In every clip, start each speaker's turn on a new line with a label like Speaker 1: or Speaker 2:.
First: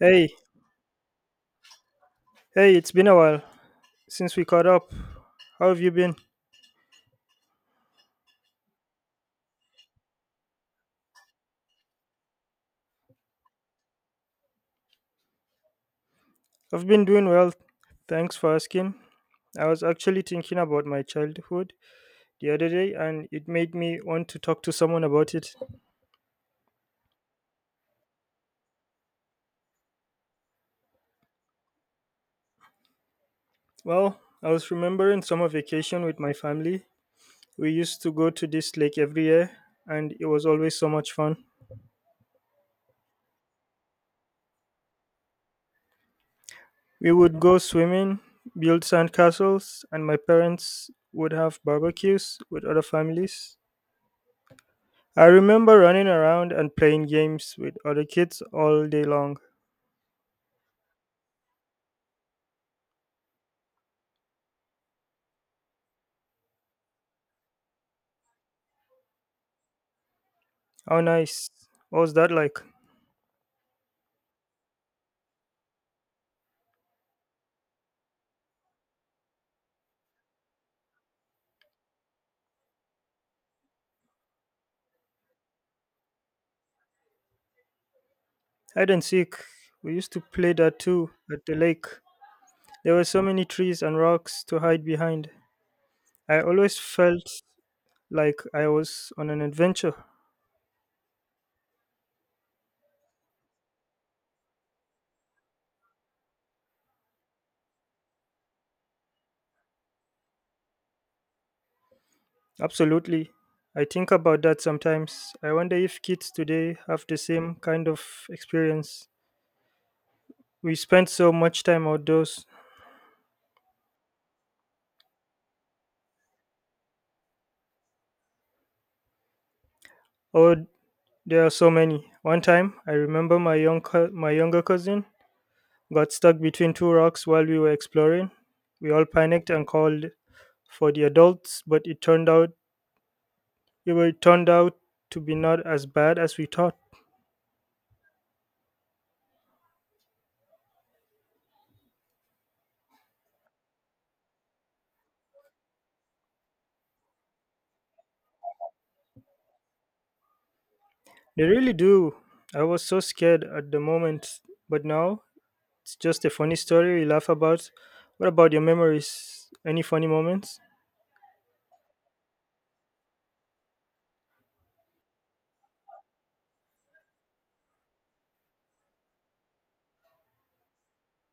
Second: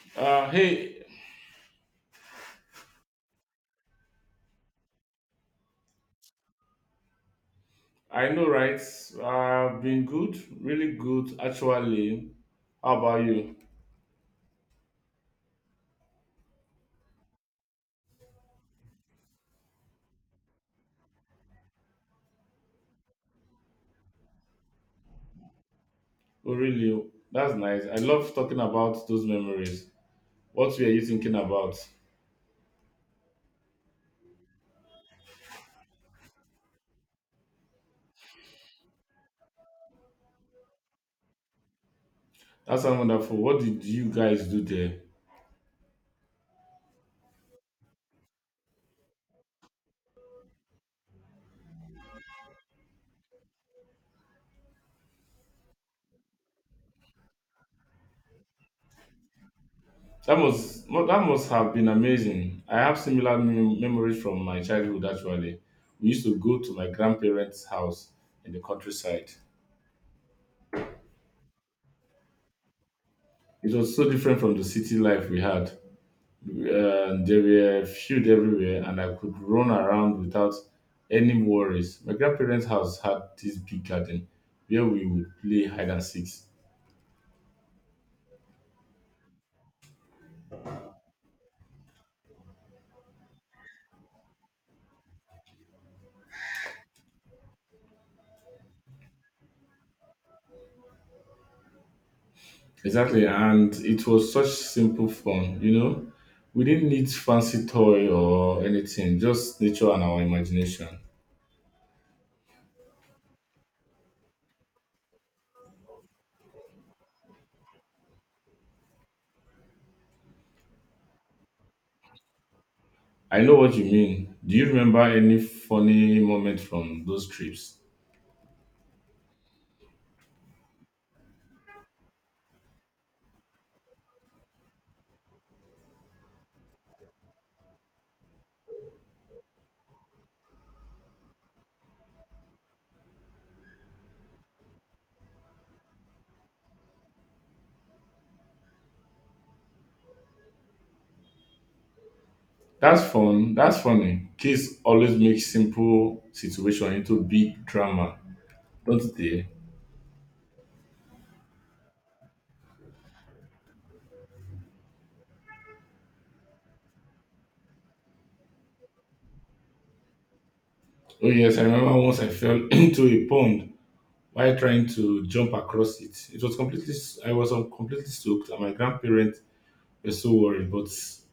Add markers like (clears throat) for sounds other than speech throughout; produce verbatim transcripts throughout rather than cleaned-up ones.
Speaker 1: Hey,
Speaker 2: Uh, hey,
Speaker 1: hey, it's been a while since we caught up. How have you been?
Speaker 2: I know, right? I've been good, really good, actually. How about you?
Speaker 1: I've been doing well. Thanks for asking. I was actually thinking about my childhood the other day and it made me want to talk to someone about it.
Speaker 2: Oh, really? That's nice. I love talking about those memories. What were you thinking about?
Speaker 1: Well, I was remembering summer vacation with my family. We used to go to this lake every year and it was always so much fun.
Speaker 2: That sounds wonderful. What did you guys do there?
Speaker 1: We would go swimming, build sandcastles, and my parents would have barbecues with other families. I remember running around and playing games with other kids all day long.
Speaker 2: That must mu- that must have been amazing. I have similar mem- memories from my childhood. Actually, we used to go to my grandparents' house in the countryside.
Speaker 1: How nice. What was that like?
Speaker 2: It was so different from the city life we had. Uh, there were fields everywhere, and I could run around without any worries. My grandparents' house had this big garden where we would play hide and seek.
Speaker 1: Hide and seek. We used to play that too at the lake. There were so many trees and rocks to hide behind. I always felt like I was on an adventure.
Speaker 2: Exactly, and it was such simple fun, you know. We didn't need fancy toy or anything, just nature and our imagination.
Speaker 1: Absolutely. I think about that sometimes. I wonder if kids today have the same kind of experience. We spent so much time outdoors.
Speaker 2: I know what you mean. Do you remember any funny moment from those trips?
Speaker 1: Or There are so many. One time, I remember my young co- my younger cousin got stuck between two rocks while we were exploring. We all panicked and called for the adults, but it turned out it wa- it turned out to be not as bad as we thought.
Speaker 2: That's fun. That's funny. Kids always make simple situation into big drama, don't they?
Speaker 1: They really do. I was so scared at the moment, but now it's just a funny story we laugh about. What about your memories? Any funny moments?
Speaker 2: Oh yes, I remember once I fell (clears throat) into a pond while trying to jump across it. It was completely s- I was um, completely soaked and my grandparents were so worried, but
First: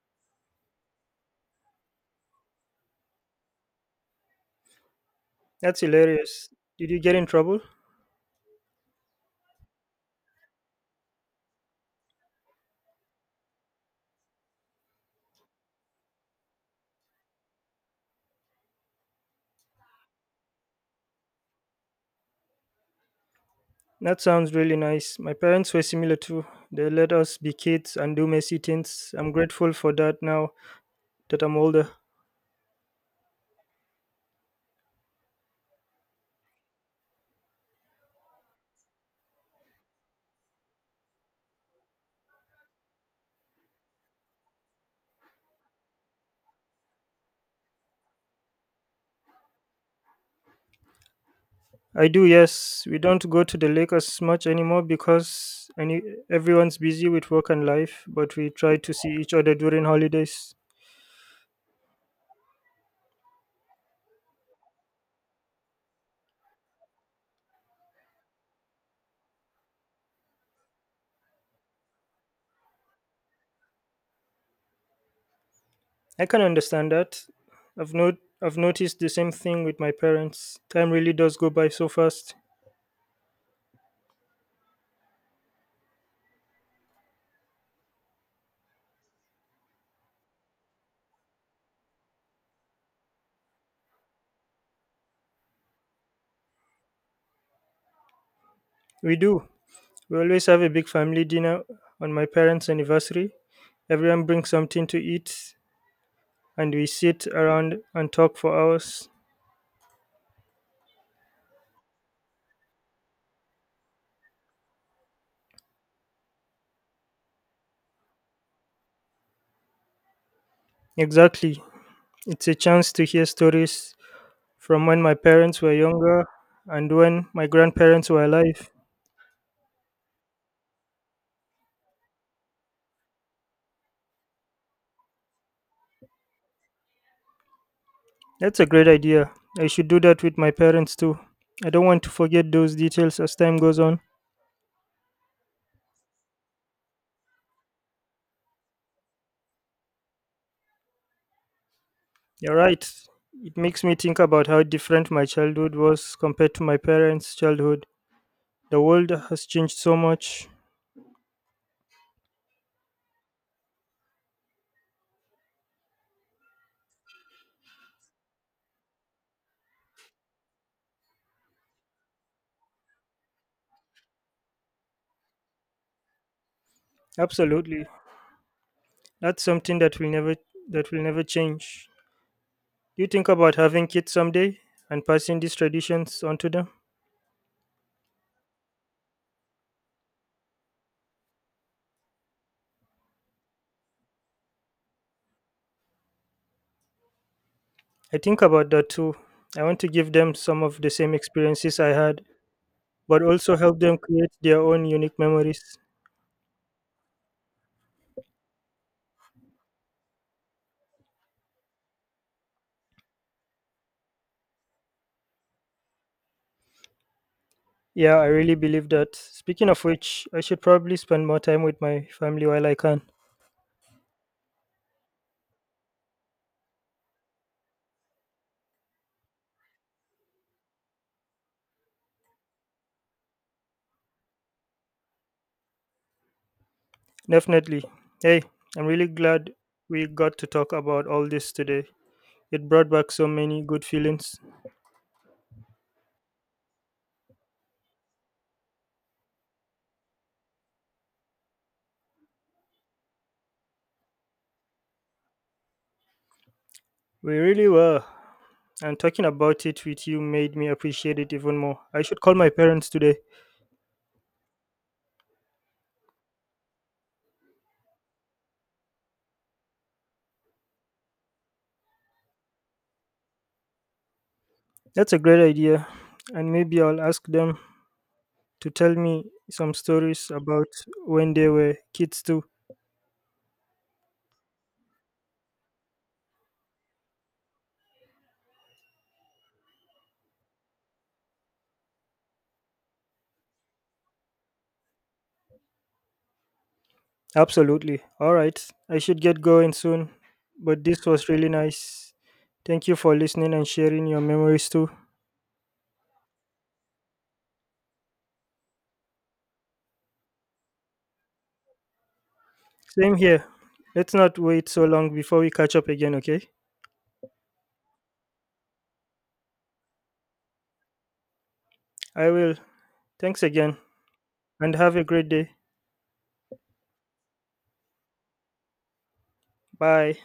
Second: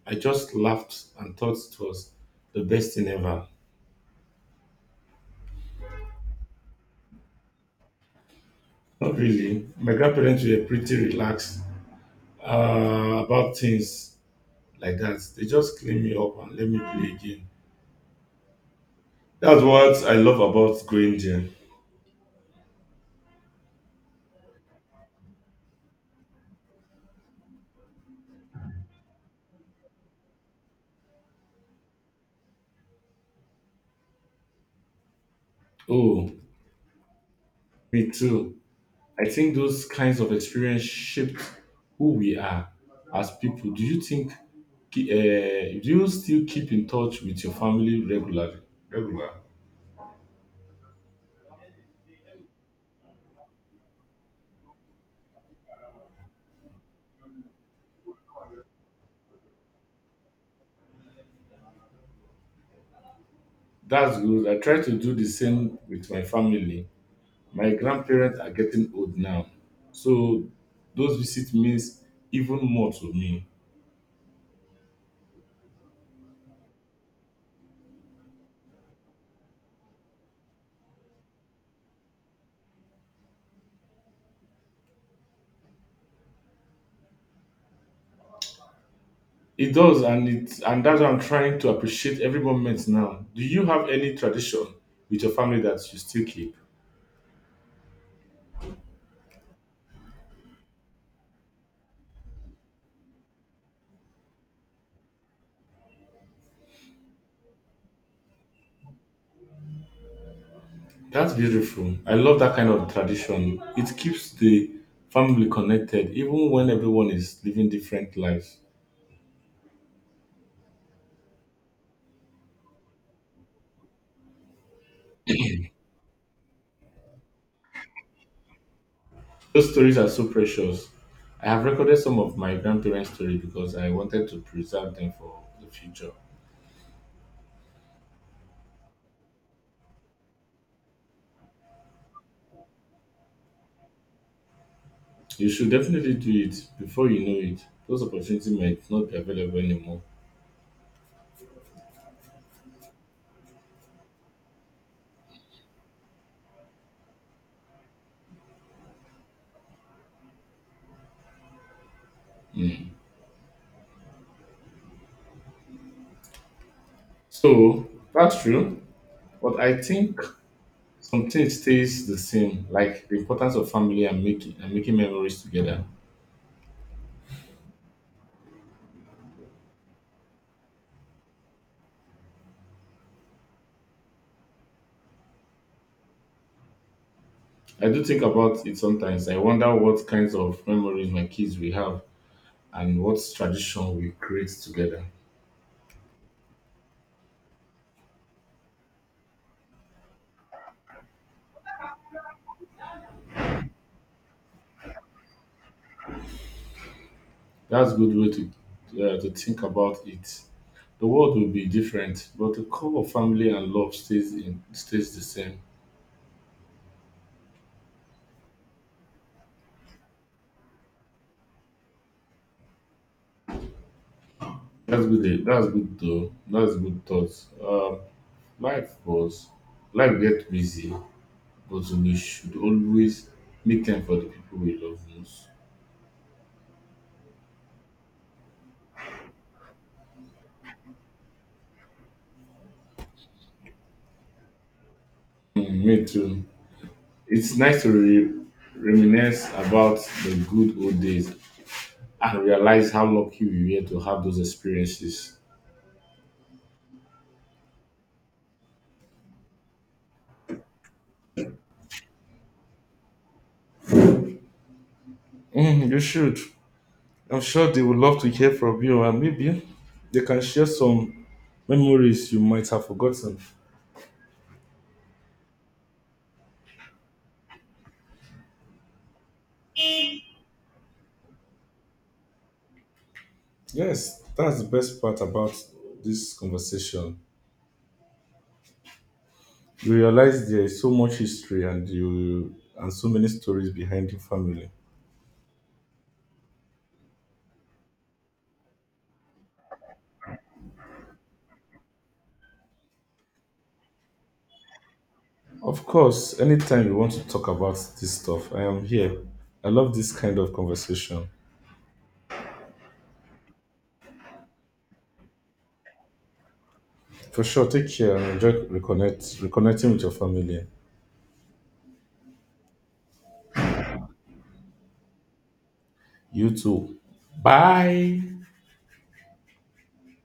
Speaker 2: I just laughed and thought it was the best thing ever.
Speaker 1: That's hilarious. Did you get in trouble?
Speaker 2: Not really. My grandparents were pretty relaxed uh, about things like that. They just cleaned me up and let me play again. That's what I love about going there.
Speaker 1: That sounds really nice. My parents were similar too. They let us be kids and do messy things. I'm grateful for that now that I'm older.
Speaker 2: Oh, me too. I think those kinds of experience shaped who we are as people. Do you think? Uh, do you still keep in touch with your family regularly? Regular.
Speaker 1: I do, yes. We don't go to the lake as much anymore because any, everyone's busy with work and life, but we try to see each other during holidays.
Speaker 2: That's good. I try to do the same with my family. My grandparents are getting old now, so those visits means even more to me.
Speaker 1: I can understand that. I've not I've noticed the same thing with my parents. Time really does go by so fast.
Speaker 2: It does, and it and that's why I'm trying to appreciate every moment now. Do you have any tradition with your family that you still keep?
Speaker 1: We do. We always have a big family dinner on my parents' anniversary. Everyone brings something to eat and we sit around and talk for hours.
Speaker 2: That's beautiful. I love that kind of tradition. It keeps the family connected even when everyone is living different lives.
Speaker 1: Exactly. It's a chance to hear stories from when my parents were younger and when my grandparents were alive.
Speaker 2: Those stories are so precious. I have recorded some of my grandparents' stories because I wanted to preserve them for the future.
Speaker 1: That's a great idea. I should do that with my parents too. I don't want to forget those details as time goes on.
Speaker 2: You should definitely do it before you know it. Those opportunities might not be available anymore.
Speaker 1: You're right. It makes me think about how different my childhood was compared to my parents' childhood. The world has changed so much.
Speaker 2: Mm. So that's true. But I think something stays the same, like the importance of family and making and making memories together.
Speaker 1: Absolutely. That's something that will never that will never change. Do you think about having kids someday and passing these traditions on to them?
Speaker 2: I do think about it sometimes. I wonder what kinds of memories my kids will have and what tradition we create together.
Speaker 1: I think about that too. I want to give them some of the same experiences I had, but also help them create their own unique memories.
Speaker 2: That's a good way to, uh, to think about it. The world will be different, but the core of family and love stays in stays the same.
Speaker 1: Yeah, I really believe that. Speaking of which, I should probably spend more time with my family while I can.
Speaker 2: That's good. Eh? That's good though. That's good thoughts. Um, life was Life get busy, but we should always make time for the people we love most.
Speaker 1: Definitely. Hey, I'm really glad we got to talk about all this today. It brought back so many good feelings.
Speaker 2: Mm, me too. It's nice to re- reminisce about the good old days and realize how lucky we were to have those experiences.
Speaker 1: We really were. And talking about it with you made me appreciate it even more. I should call my parents today.
Speaker 2: Mm, you should. I'm sure they would love to hear from you, and maybe they can share some memories you might have forgotten.
Speaker 1: That's a great idea. And maybe I'll ask them to tell me some stories about when they were kids too.
Speaker 2: Yes, that's the best part about this conversation. You realize there is so much history and you and so many stories behind your family.
Speaker 1: Absolutely. All right. I should get going soon. But this was really nice. Thank you for listening and sharing your memories too.
Speaker 2: Of course, anytime you want to talk about this stuff, I am here. I love this kind of conversation.
Speaker 1: Same here. Let's not wait so long before we catch up again, okay?
Speaker 2: For sure, take care and enjoy reconnect, reconnecting with your family.
Speaker 1: I will. Thanks again and have a great day.
Speaker 2: You too. Bye.
Speaker 1: Bye.